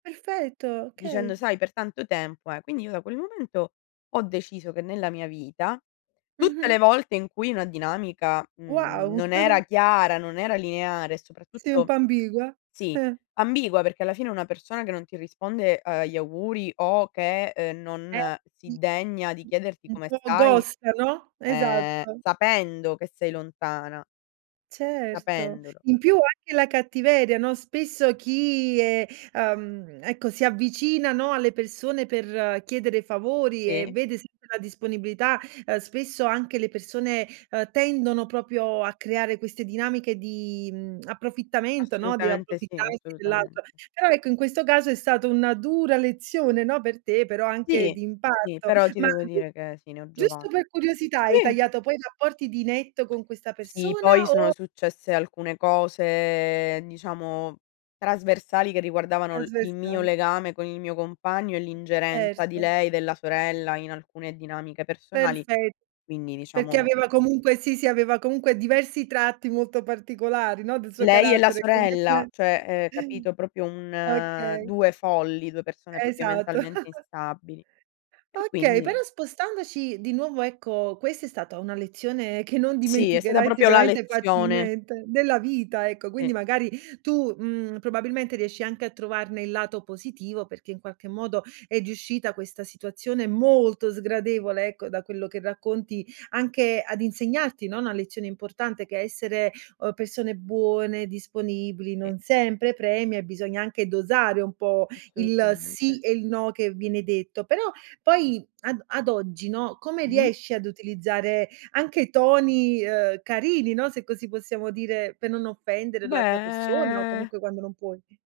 Perfetto, okay. Dicendo: "Sai per tanto tempo, eh" quindi io da quel momento ho deciso che nella mia vita tutte le Mh-mh. volte in cui una dinamica, mhmm, Wow. non era chiara, non era lineare e Si un soprattutto po' ambigua. sì, ambigua perché alla fine una persona che non ti risponde agli auguri o che, uhm, Eh, non si sì degna di [unintelligible] chiederti Un come po' stai, ghosta, no, ehm, esatto. sapendo che sei lontana Certo, sapendolo. in più anche la cattiveria, no, spesso chi è ehm, ecco, si avvicina, no, alle persone per chiedere favori e Sì. vede sempre la disponibilità, ehm, spesso anche le persone, ehm, tendono proprio a creare queste dinamiche di, mhmm, approfittamento, no, di Assolutamente sì, approfittarsi dell'altro. assolutamente. Però ecco, in questo caso è stata una dura lezione, no, per te, però anche Sì, di sì, impatto. però ti Ma devo [unintelligible] dire che, sì, ne ho giova giusto per curiosità hai sì. tagliato poi i rapporti di netto con questa Sì, poi persona sono o successe alcune cose, diciamo trasversali, che riguardavano il il mio Trasversali. legame con il mio compagno e l'ingerenza di Certo. lei, della sorella in alcune dinamiche personali. Perfe Quindi perché diciamo aveva comunque sì, sì, aveva comunque diversi tratti molto particolari, no, del suo Lei e la carattere sorella, [unintelligible] cioè, ehm, capito? Proprio un Okay. 2 folli, 2 persone proprio Esatto. mentalmente instabili. E Okay, però quindi spostandoci di nuovo, ecco, questa è stata una lezione che non Sì, è stata dimenticherai proprio la sicuramente lezione. facilmente, nella vita, ecco Sì. quindi magari tu, mhmm, probabilmente riesci anche a trovarne il lato positivo perché, in qualche modo, è riuscita questa situazione molto sgradevole, ecco, da quello che racconti, anche ad insegnarti, no, una lezione importante: che essere, uhm, persone buone, disponibili, Sì. non sempre premia e bisogna anche dosare un po' il Assolutamente. sì e il no che viene detto, però poi ad o ad oggi, no, come Mh-mh. riesci ad utilizzare anche toni, uhm, carini, no, se così possiamo dire, per non offendere l'altra persona o Beh comunque quando non puoi?